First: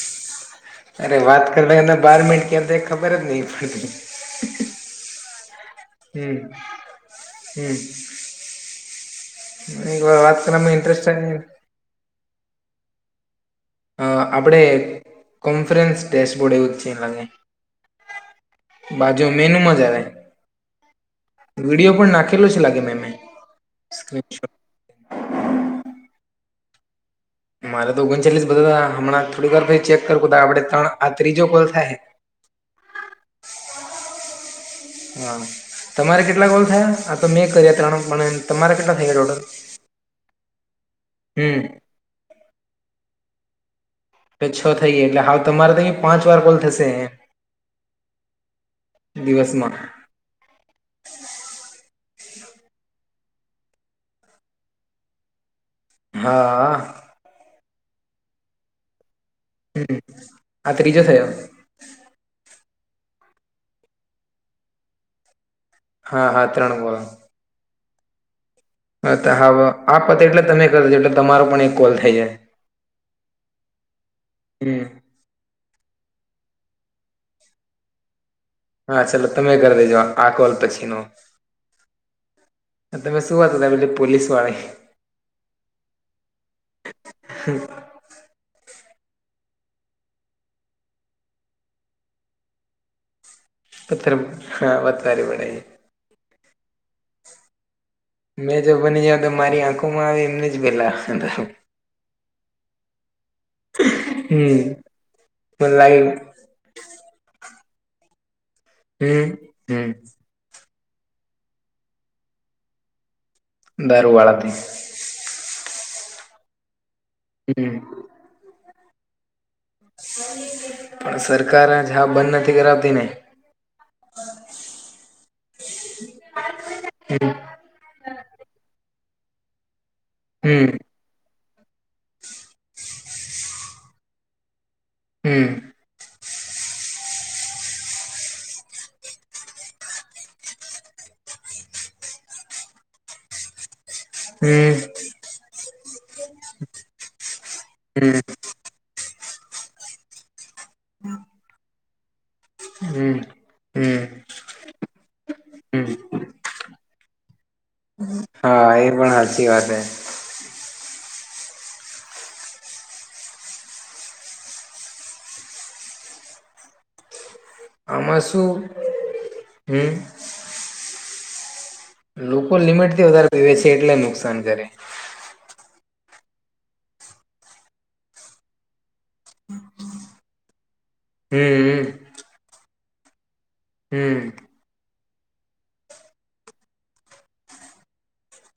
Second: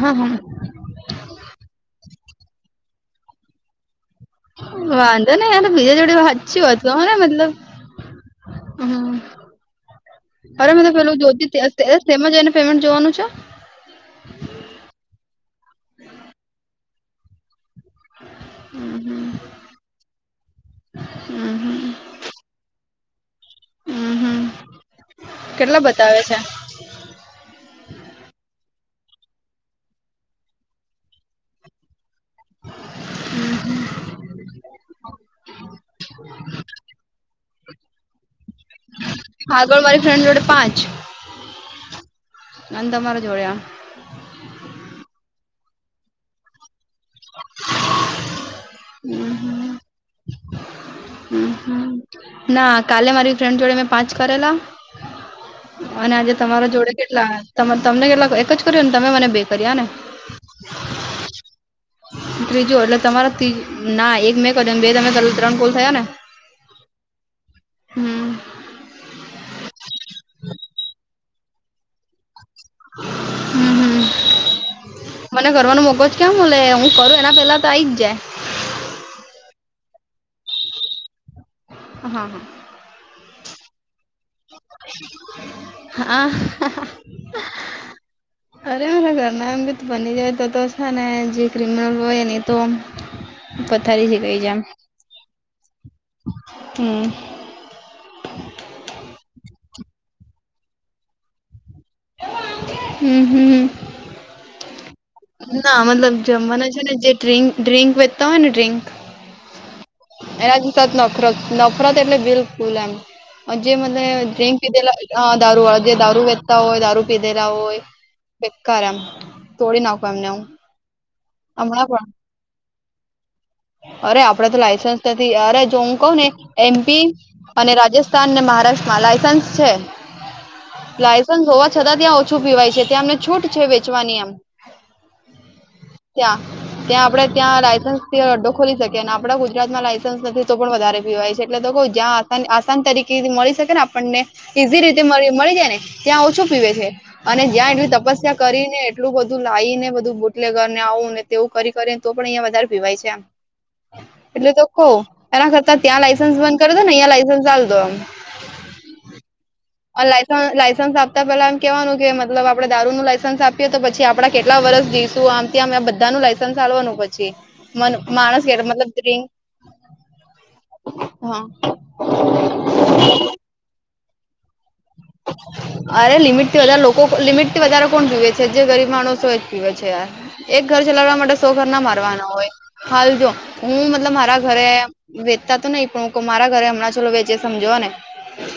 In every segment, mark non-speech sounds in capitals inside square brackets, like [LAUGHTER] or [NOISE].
હા હા. અરે વાત કર એને બાર મિનટ ક્યાં જાય ખબર જ નહી પડતી. વાંધો ને તો બીજા જોડે હમ વાચચી હતું હો ને મતલબ. હમ હમ્મ એક વાર વાત અરે કરવામાં મે તો ઇન્ટરેસ્ટ પેલું જોતી તી અસ્ત તેજ સેમાં જઈને પેમેન્ટ જોવાનું છે. અ આપણેે કોન્ફરન્સ ડેશબોર્ડ એવું છે લાગે. બાજુ મેનુ જા આવે હમ હમ વિડીયો પણ નાખ કેટલું છે લાગે મે હમ હમ સ્ક્રીપશોટ. કેટલા બતાવે છે. મારે તો ઓગણચાલીસ બધા હતા હમણાં થોડી વાર ચેક કરું તા આપડે ત્રણ આ ત્રીજો કોલ થાય. હમ્મ. હા તમારે કેટલા કોલ થયા આ તો મેં કર્યા ત્રણ પણ તમારે કેટલા થયા ટોટલ. પણ મારી ફ્રન્ટ જોડે પાંચ. હમ્મ. અને તમારે જોડે આ. તો છ થઈ ગયા એટલે હાલ તમારે તો અં પાંચ વાર કોલ થશે. તે દિવસમાં. ના કાલે મારી ફ્રેન્ડ જોડે મેં પાંચ કરેલા. અને આજે તમારા જોડે હા કેટલા તમ તમને કેટલા એક જ કર્યું ને તમે મને બે કર્યા ને હમ્મ આ ત્રીજો થયો. ત્રીજો એટલે તમારા ત્રી ના એક મેં કર્યું બે તમે કર્યું ત્રણ કોલ થયા ને. હા હા ત્રણ કોલ. હમ હા હા આપ પતે એટલે તમે કરજો એટલે તમારો પણ એક કોલ થઈ જાય. હમ હમ હમ્મ. મને ઘરવાનું મોકો ક્યાં મલે હું કરું એના પેલા તો આઈ જ જાય. હા ચાલો તમે ઘરે દેજો આ કોલ પછી નો. હા હા. હા તમે શું વાત તમે પેલા પોલીસ. વાળી હા. અરે મારા ઘરના એમ બી બની જાય તો તો છે ને જે ક્રિમિનલ હોય એની તો. પથારી પત્રરમ હ પતરી પણે. હમ્મ. મેં જો બની જાવ તો મારી આંખોમાં આવે એમને જ પેલા હમ હમ હ મને ના લાગે મતલબ જમવાના છેને, જે ડ્ર ડ્રિંક વેચતા હોય ને ડ્રિંક હમ્મ હમ્મ. એનાથી તો નફરત નફરત એટલે બિલકુલ એમ જે મને દારૂ વાળાથી ડ્રિન્ક પીધેલા અ દારૂ જે દારૂ વેચતા હોય દારૂ પીધેલા હમ હોય બેકાર એમ. તોડી નાખો એમને હું પણ સરકાર હમણાં જ પણ હા બંધ નથી કરાવતી ને. અરે આપડે તો લાઈસન્સ નથી અરે જો હું કહું ને એમપી અને રાજસ્થાનને મહારાષ્ટ્રમાં લાયસન્સ છે. હમ્મ લાયસન્સ હોવા છતાં ત્યાં ઓછું પીવાય છે ત્યાં અમને છૂટ છે, વેચવાની એમ હમ્મ ત્યાં ત્યાં આપડે ત્યાં લાયસન્સડો ખોલી શકીએ અને આપણા ગુજરાતમાં લાાયસન્સ નથી તો પણ વધારે પીવાય છે એટલે લોકો જ્યાં આ આસાન તરીકેથી મળી શકે ને આપણે આપને હમ ઈઝી રીતે મળી જાય ને ત્યાં ઓછું પીવે છે. અને જ્યાં એટલી હમ તપસ્યા કરીને એટલું બધું લાવી ને બધું બુટલે ઘર ને આવું ને તેવું કરી કરી તો પણ અહં વધારે પીવાય છે આમ હમ્મ હો એના કરતા ત્યાં લયસન્સ બંધ કરતો લયસન્સ ચાલી રાખો હા એ પણ સાચી વાત છે. લાયસન્સ આપતા પેલા એમ ક કેવાનું કે મતલબ આપણે દારૂનું લાયસન્સ આપીએ તો પછી આપડા કેટલા વર્ષ જઈશ તું આમ ત આમ બધા નું લાયસન્સ આપવાનું પછી મ આમાં માણસ શું [INAUDIBLE] મતલબ રિક હમ હા લોકો લિમિટ થી વધારે પીવે છે એટલે નુકસાન કરે અરે લિમિટથી વધારે લોકો લિમિટથી વધારે કોણ પીવે છે, જે ગરીબ માણસો જ પીવે છે યાર એક ઘર ચલાવવા માટે સો ઘરના હમ મારવાના હોય હાલ, જો હું મતલબ હમ મારા ઘરે વેચતા તો નહિ પણ હ મારા ઘરે હમણાં ચાલો વેચે સમજો ને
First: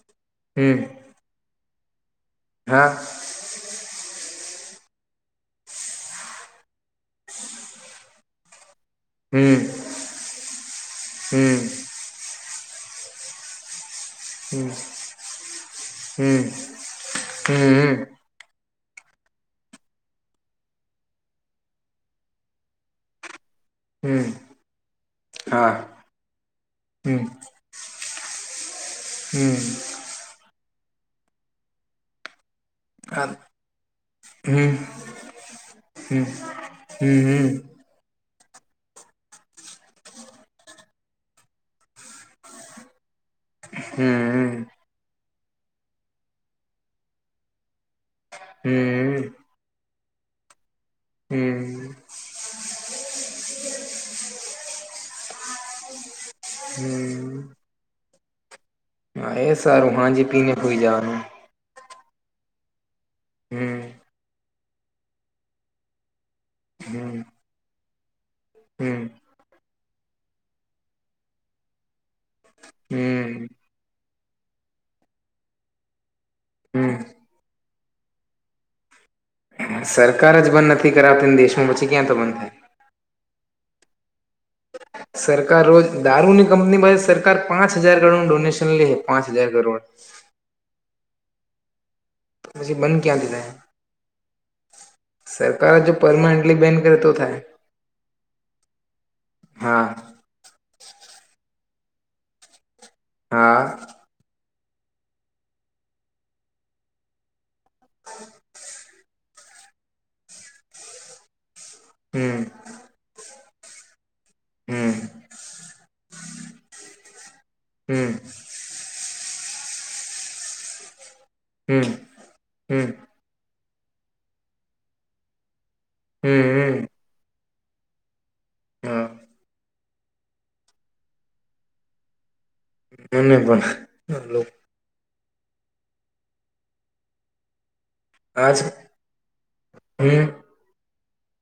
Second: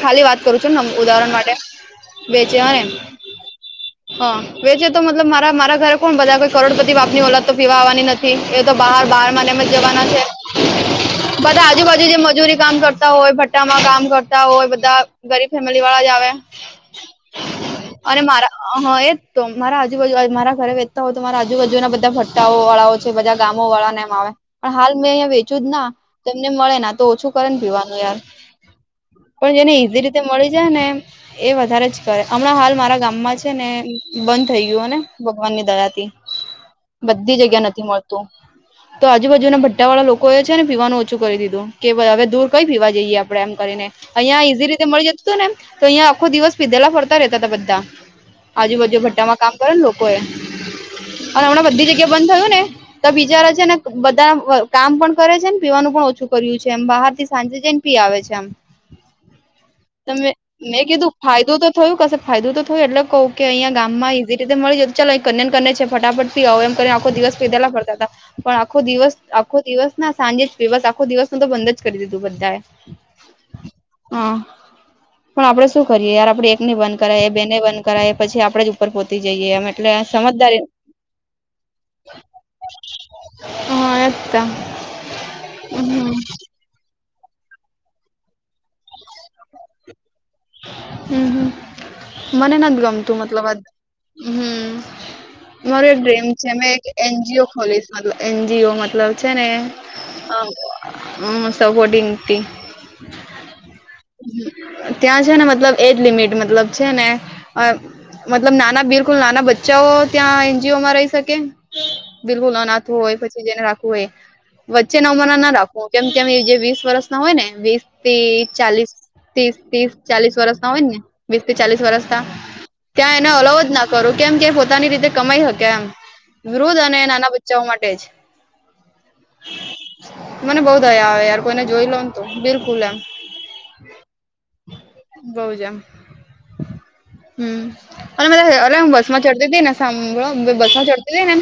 ખાલી વાત કરું હમ છુને ઉદાહરણ માટે વેચેવા એમ હા હા વેચે તો મતલબ મારા મારા ઘરે કોણ બધા કોઈ કરોડપતિ બાપની ઓલાદ તો પીવા આવવાની નથી એ તો બહાર બાર હમ મને જ જવાના છે હમ બધા આજુબાજુ જે મજૂરી કામ કરતા હોય ભટ્ટામાં કામ કરતા હોય, હમ બધા ગરીબ વાળા જ આવે હમ હમ અને મારા હા એ તો મારા આજુબાજુ મારા ઘરે વેચતા હોય, તો મારા આજુબાજુના બધા ફટ્ટાઓ વાળાઓ છે બધા ગામો વાળાને એમ હમ આવે પણ હાલ મેં અહંયા વેચ્યું જ હા ના તમને મળે ને તો હમ ઓછું કરે ને પીવાનું યાર પણ હમ જેને ઈઝી રીતે મળી જાય ને એ વધારે જ કરે હમણાં હાલ મારા ગામ આ માં છે ને બંધ થઈ હમ ગયુંને ભગવાન ની દયાથી હમ હમ હમ બધી જગ્યા નથી મળતું. તો આજુબાજુના ભથ્થા વાળા લોકોએ છે ને પીવાનું ઓછું કરી દીધું કે હવે દૂર કઈ પીવા જઈએ આપ એમ કરીને અહિયાં ઈઝી રીતે મળી જતું હતું ને તો અહં આખો દિવસ પીધેલા ફરતા રતા હતા બધા હમ આજુબાજુ હમ ભાગમાં કામ કરે ને લોકો એ અને હમ હમણાં બધી જગ્યા બંધ થયું ને તો બિચારા છે ને બધા કામ પણ કરે છે ને પીવાનું પણ ઓછું કર્યું છે એમ બહાર થી સાંજે જઈને [INAUDIBLE] આવે છે, આમ હ એ સારુ તમે મેં કીધું ફાયદું તો થયું કશે ફાયદું તો થયું એટલે કવ કે અહીયા હમ ગામમાં ઈ રીતે મળી જ ચાલ કન્યાન કરને છે ફટાફટ પી આવો એમ કરી આખો હમ દિવસ પીધેલા પડતા હતા પણ આખો હમ દિવસ આખો દિવસ ના સાંજે જ બસ આખો દિવસ ન તો બંધ જ કરી દીધું બધાએ હમ અં પણ આપણે શું કરીએ યાર આપણે એકને બંધ હમ કરાય બે ને બંધ કરાય પછી આપડે પર પોતી જઈએ એમ એટલે સરકાર જ સમજદારી બંધ નથી કરાવતી દેશમાં પછી ક્યાં તો બંધ થાય. હ એ સરકાર રોજ દારૂની કંપનીમાં સરકાર પાંચ હજાર કરોડ ડોનેશન લે પાંચ હજાર કરોડ હમ હમ મને નથી, પછી બંધ ગમતું ક્યાંથી મતલબ થાય આ હમ સરકાર મારું જો એક ડ્રીમ છે પરમાનન્ટલી મેં બેન એક કરે તો થાય એનજીઓ ખોલીશ એનજીઓ મતલબ છેને હા હા હમ સગોડી એમ હા. હમ્મ ત્યાં છે ને મતલબ એજ લિમિટ મતલબ છે ને મતલબ નાના બિલકુલ નાના બચ્ચે ચ ત્યાં એનજીઓમાં રઈ સકે હમ બિલકુલ અનાથો હોય પછી જેને રાખવું હોય એ. વચ્ચે હમ નમ ના ના રાખવું કેમ કે જે વીસ વર્ષ ના હોય ને વીસ હમ થી ચાલીસ તીસ તીસ ચાલીસ વરસ ના હોય ને વીસ થી ચાલીસ હમ વરસ ના હમ ત્યાં ને અલવ જ ના કરું કેમ કે પોતાની રીતે કમાઈ હકે એમ, હમ હમ વુદ્ધ અને નાના બ ચ ઓ માટે જ હા મને બઉ દયા આવે યાર કોઈને જોઈ લોન તો બિલકુલ એમ મને પણ બઉ જ એમ હમ અને આજ બધા અ અલા બસ માં ચડતી તી ને હમ સાંભળો બસ માં ચડતી તી ને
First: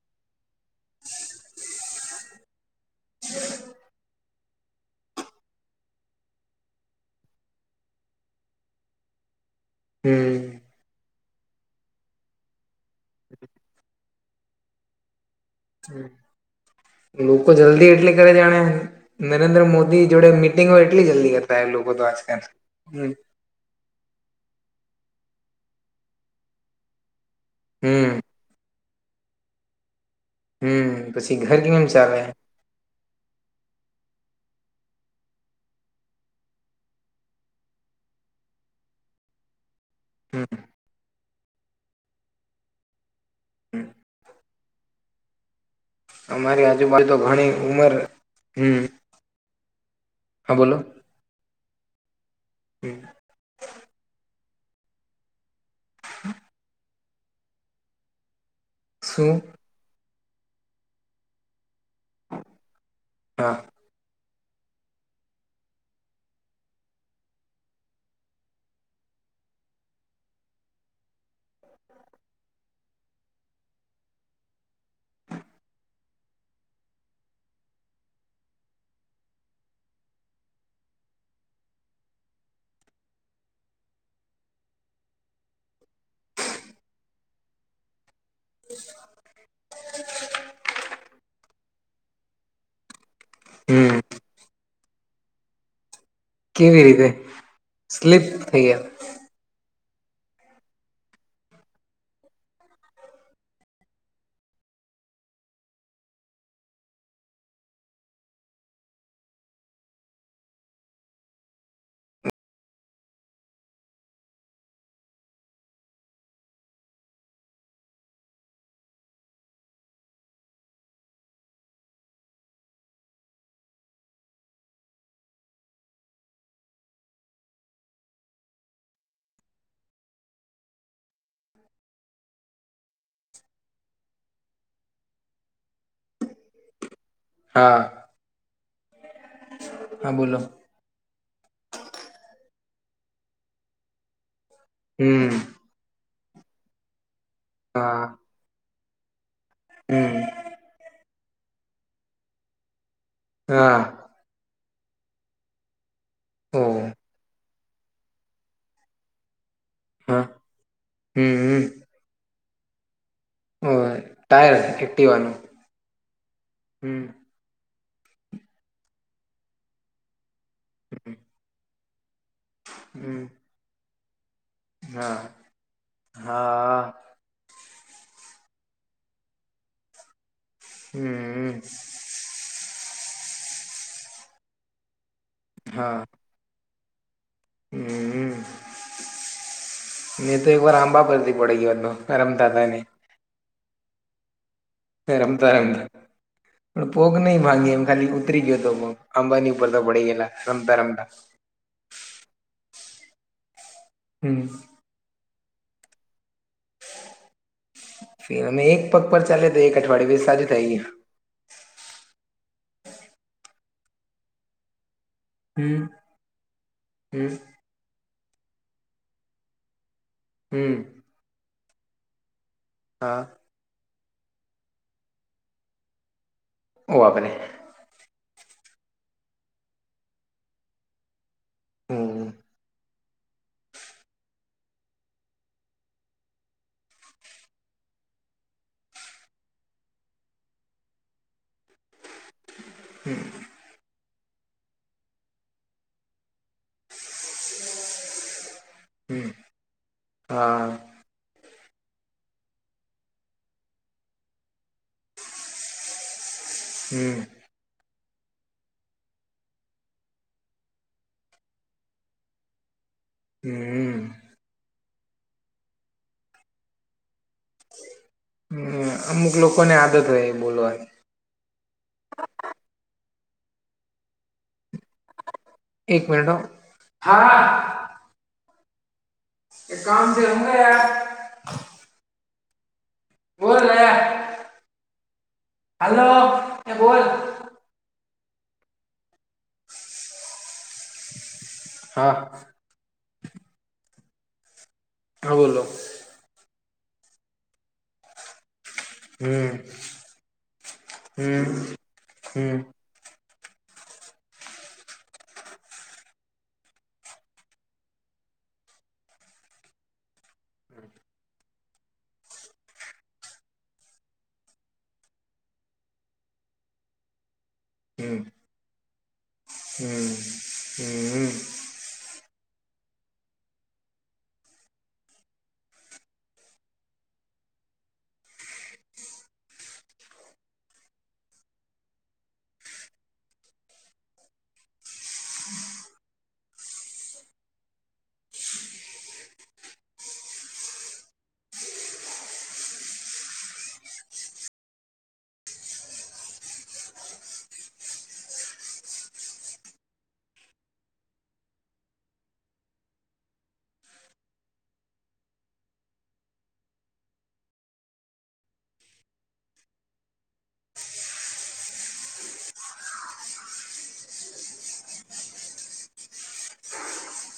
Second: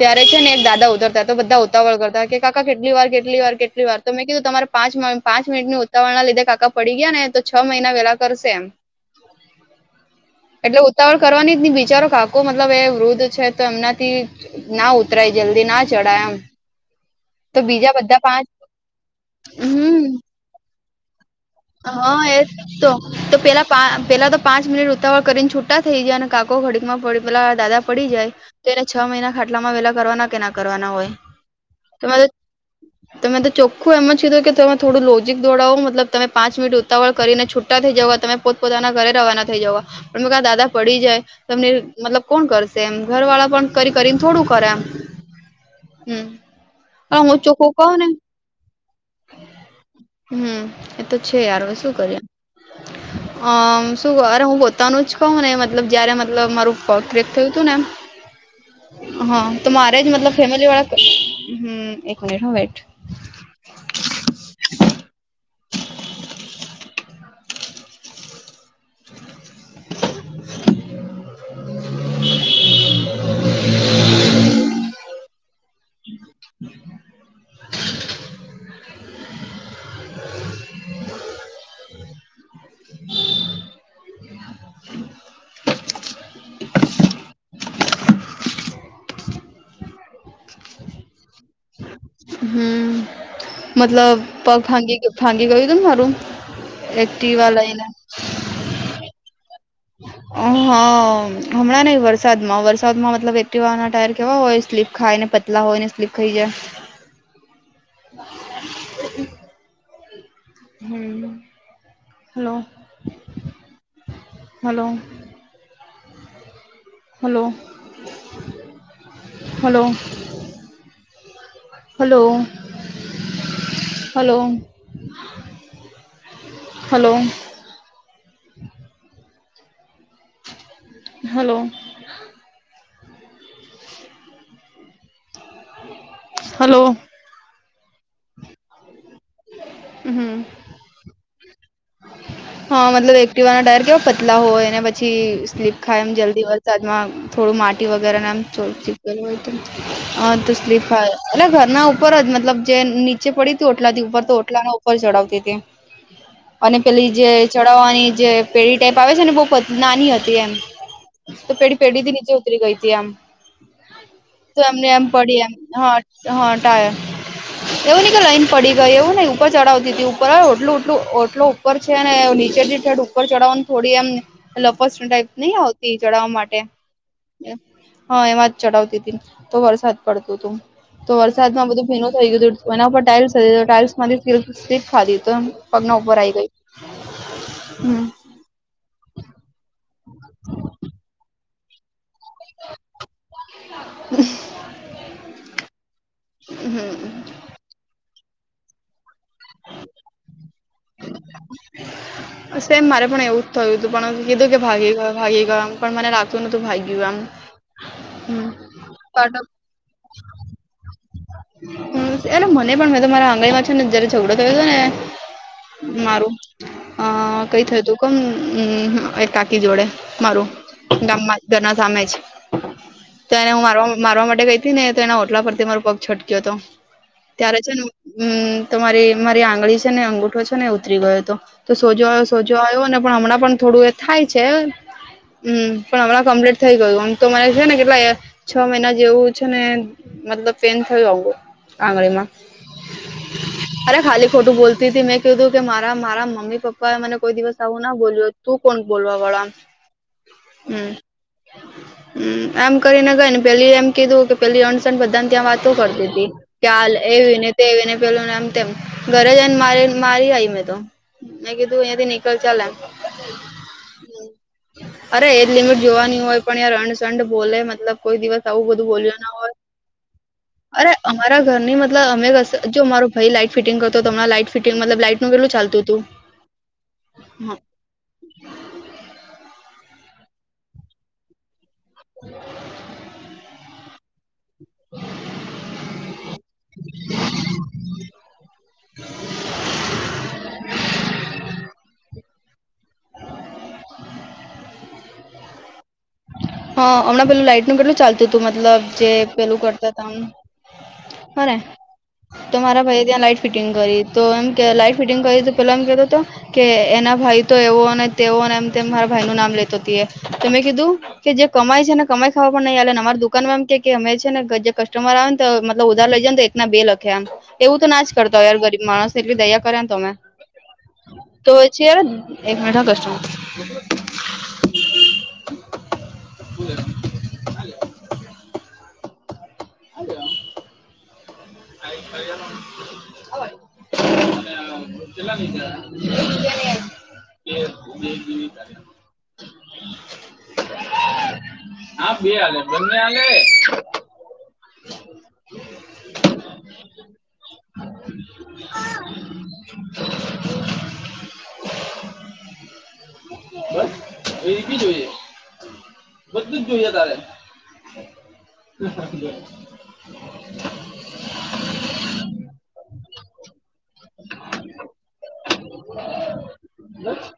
ત્યારે છે ને દાદા ઉતરતા તો બધા ઉતાવળ કરતા કે કાકા કેટલી વાર, કેટલી વાર, કેટલી વાર તો મેં કીધું તમારે પાંચ- પાંચ મિનટ ઉતાવરના લીધે કાકા પડી ગીયા ને તો છ મહિના વેલા કરશે એમ. હમ એટલે ઉતાવળ કરવાની જ બિચારો કાકો મતલબ એ વૃદ્ધ છે તો એમનાથી ના ઉતરાય જલ્દી, ના ચઢાય એમ. લોકો તો જલ્દી બીજા એટલી બધા કરે પાંચ જેણે નરેન્દ્ર મોદી હમ જોડે મીટિંગ ઓય એટલી જલ્દી કરે. હા એ તો, તો પેલા પેલા તો પાંચ મિનિટ ઉતાવળ કરીને છૂટા થઈ જાય અને કાકો ઘડીકમાં પડી પેલા દાદા પડી હમ જાય તેને છ મહિના ખાટલામાં વેલા કરવાના કે ના કરવાના હોય હમ પછી ઘર કેમ તો ચાલે મેતો ત મે તો ચોખ્ખું એમ જ કીધું કે તમે થોડું લોજીક દોડાવો મતલબ તમે પાંચ મિનિટ ઉતાવળ કરીને છૂટા થઈ જવા, તમે પોત પોતાના ઘરે રવાના થઈ જવા. પણ હમ દાદા પડી જાય તમને મતલબ કોણ કરસે એમ ઘર વાળા પણ કરી કરીને થોડુંક પરામ અમારી આજુબાજુ તો ઘણી ઉંમર હમ્મ હમ્મ, એતો છે યાર. હવે શું કર્યે? અ શું કર હું પોતાનું જ કહું ને મતલબ જયારે મતલબ મારું પટ ક્રેક થયું તું નેમ હ શું તો મારેજ મતલબ ફેમલી વાળા હ એક મિટ હ વેટ હા. હ. હમ્મ, હમ મતલબ પગ ફાંગી ફાગી ગયું તું ને મારું કેવી રીતે? એક્ટિવા લઈને સ્લીપ થઈ ગયા? હ હમણાં નઈ વરસાદમાં-વરસાદમાં મતલબ એક્ટિવાના ટાયર કેવા હોય સ્લીપ ખાયને પતલા હોય ને સ્લીપ ખઇ જાય. હમ, hello hello. Hello- hello. Hello, hello. Hello. Hello. Hello. હા. હા ઉહુમ. બોલો હા મતલબ એક્ટવાના ટાયર કેવા પતલા હોય. અને પછી હમ સ્લીપ ખાય એમ જલ્દી વરસાદમાં થોડું માટી હા વગેરેને એમો થો ચી હમ હ તો સ્લીફાય એટ ઘરના ઉપર જ મતલબ જે ની ચે પડી હતી હા ઓટલાથી ઉપર તો ઓટલા ન ઉપર ચડાવતી હતી ઓ અને પેલી જે ચડાવવાની જે પેઢી ટાઈપ આવે છે ને બહ નાની હા હતી એમ હમ તો હમ પેઢ પેઢી થી નીચે ઉતરી ગઈ તી આમ. ઓ ટાયર તો એમને એમ એક્ટિવાનું પડી એમ [UNINTELLIGIBLE] હમ એવું નહિ કે લઈન પડી ગયો એવું નઈ ઉપર ચડાવતી તી ઉપર ઓટલુંટલુંઓટલું. ઉપર છે ને નીચે નીઠે હમ ઉપર ચડાવવાનું થોડી એમ લપસ હા ટાઈપ નહ આવતી ચડાવવા માટે હા હા એમાં જ ચડાવતી હતી તો વરસાદ પડતું તું તો હમ વરસાદમાં બધું ભીનું થઈ ગયું તો એના પર ટાઇલ્સ રે ટાઇલ્સમાંથી સ્લિપ ખાધી તો હા પગના ઉપર આઈ ગઈ હમ્મ હમ તો એક વાર આંબા પરથી પડે ગયા વાત રમતા ત નને [UNINTELLIGIBLE] પણ પોગ નહી ભાંગી એમ ખાલી ઉતરી ગયો હતોગ અંબાની ઉપર તો પડી ગેલા રમતા રમતા સેમ મારે પણ એવું થયું તું પણ હમ કીધું કે ભાગી ગયો ભાગી ગયો એમ પણ મને લાગતું નતું ભાગ ગયું આમ ફ અમે એક પગ પર ચાલે તો એક અઠવાડય વ સાજું થાય ગય એ મને પણ તો મારા આંગળીમાં છે ને જયારે ઝઘડો થયો હતો ને હમ મારું અ હમ કઈ થતું [UNINTELLIGIBLE] એ કાકી જોડે? મારું હમ ગામમાં ઘરના સામે જ હા તો હું મારવા મારવા માટે ગઈ હતી ને તો એના હોટલા પરથી મારો પગ છટક્યો હતો ઓ બાપરે ત્યારે છે ને હમ્મ તો મારી મારી આંગળી છે ને અંગુઠો છે ને ઉતરી ગયોતો તો સોજો હમ આવ્યો સોજો આવ્યો ને પણ હમણાં પણ થોડું એ થાય છે હમ્મ પણ હમણાં કમ્પ્લીટ થઇ ગયું આમ તો મને છે ને કેટલા છ મહિના જેવું છે ને મતલબ પેન થયું આવુ આંગળીમાં અરે ખાલી ખોટું બોલતી તી મેં કીધુ કે મારા મારા મમ્મી પપ્પા મને કોઈ દિવસ આવું ના બોલ્યું હોય તું કોણ બોલવા હમ વાળા આમ હા હમ્મ. હમ્મ એમ કરીને ગઈ ને પેલી એમ કીધું કે પેલી અણસણ બધા ને ત્યાં વાત તો કરતી હતી ક્યાલ હમ એ [UNINTELLIGIBLE] તેવીને પેલુંનેમ તેમ ઘરે જયને મારી મારી આવી મેં તો મેં કીધું અહિયાથી નીકળ ચાલે એમ હમ. અરે એજ લિમિટ જોવાની હોય પણ યાર [UNINTELLIGIBLE] ચંડ બોલે મતલબ કોઈ દિવસ આવું બધું બોલ્યો ના હોય કોને આદત હોય એ બોલવા અરે અમારા ઘરની મતલબ અમે કશે જો મારો ભાઈ લાઈટ ફિટિંગ કરતો તો તમણા લાઈટ ફિટિંગ મતલબ લાઈટનું કેટલું ચાલ એક મનીટ હ હા [UNINTELLIGIBLE] [INAUDIBLE] બોલ નયા હાલો એ બોલ હા [UNINTELLIGIBLE] હ અમણાં પેલું લાઈટનું કેટલું ચાલતુંતું મતલબ જે હમ પેલું કરતા હતા ને, એને હમ તો, હમ મારા ભાઈ ત્યાં લાઈટ ફિટિંગ કરી તો એમ લાઈટ ફિટિંગ કરી પેલા એમ કેતો તો કે એના ભાઈ તો એવોને તેવોને એમ તેમ મારા ભાઈનું નામ લેતો તેએ ત મે કીધું કે જે કમાય છે ને કમાય ખાવા પણ નહીં આલેન અમાર દુકાનમાં અમકે કે અમે છે [UNINTELLIGIBLE] જે કસ્ટમર આવેન તો મતલબ ઉધાર લઈ જાયન તો એક ના બે લખયા એવું તો ના જ હમ કરતા હોય યાર ગરીબ માણસ એટલી દયા કર્યાને તમે તો છ એક મિટ હો કસ્ટમર [INAUDIBLE] હુ છે? [INAUDIBLE] [INAUDIBLE] [UNINTELLIGIBLE] કેટલાની છે આ [INAUDIBLE] [INAUDIBLE] [UNINTELLIGIBLE] હા બેય હાલે બંને હાલે [INAUDIBLE] [INAUDIBLE] [UNINTELLIGIBLE] કોઈ બી જોઈએ. બધું જ જોઈએ તારે? [INAUDIBLE] [INAUDIBLE] ને બસ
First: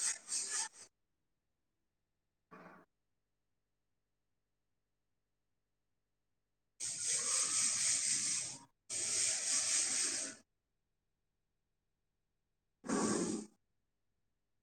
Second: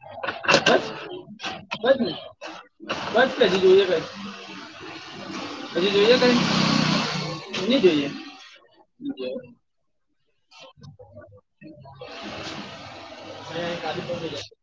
બસ ને, બસ ને જીજુ [INAUDIBLE] પછી જોઈએ કઈ.? નહી જોઈએ? [INAUDIBLE]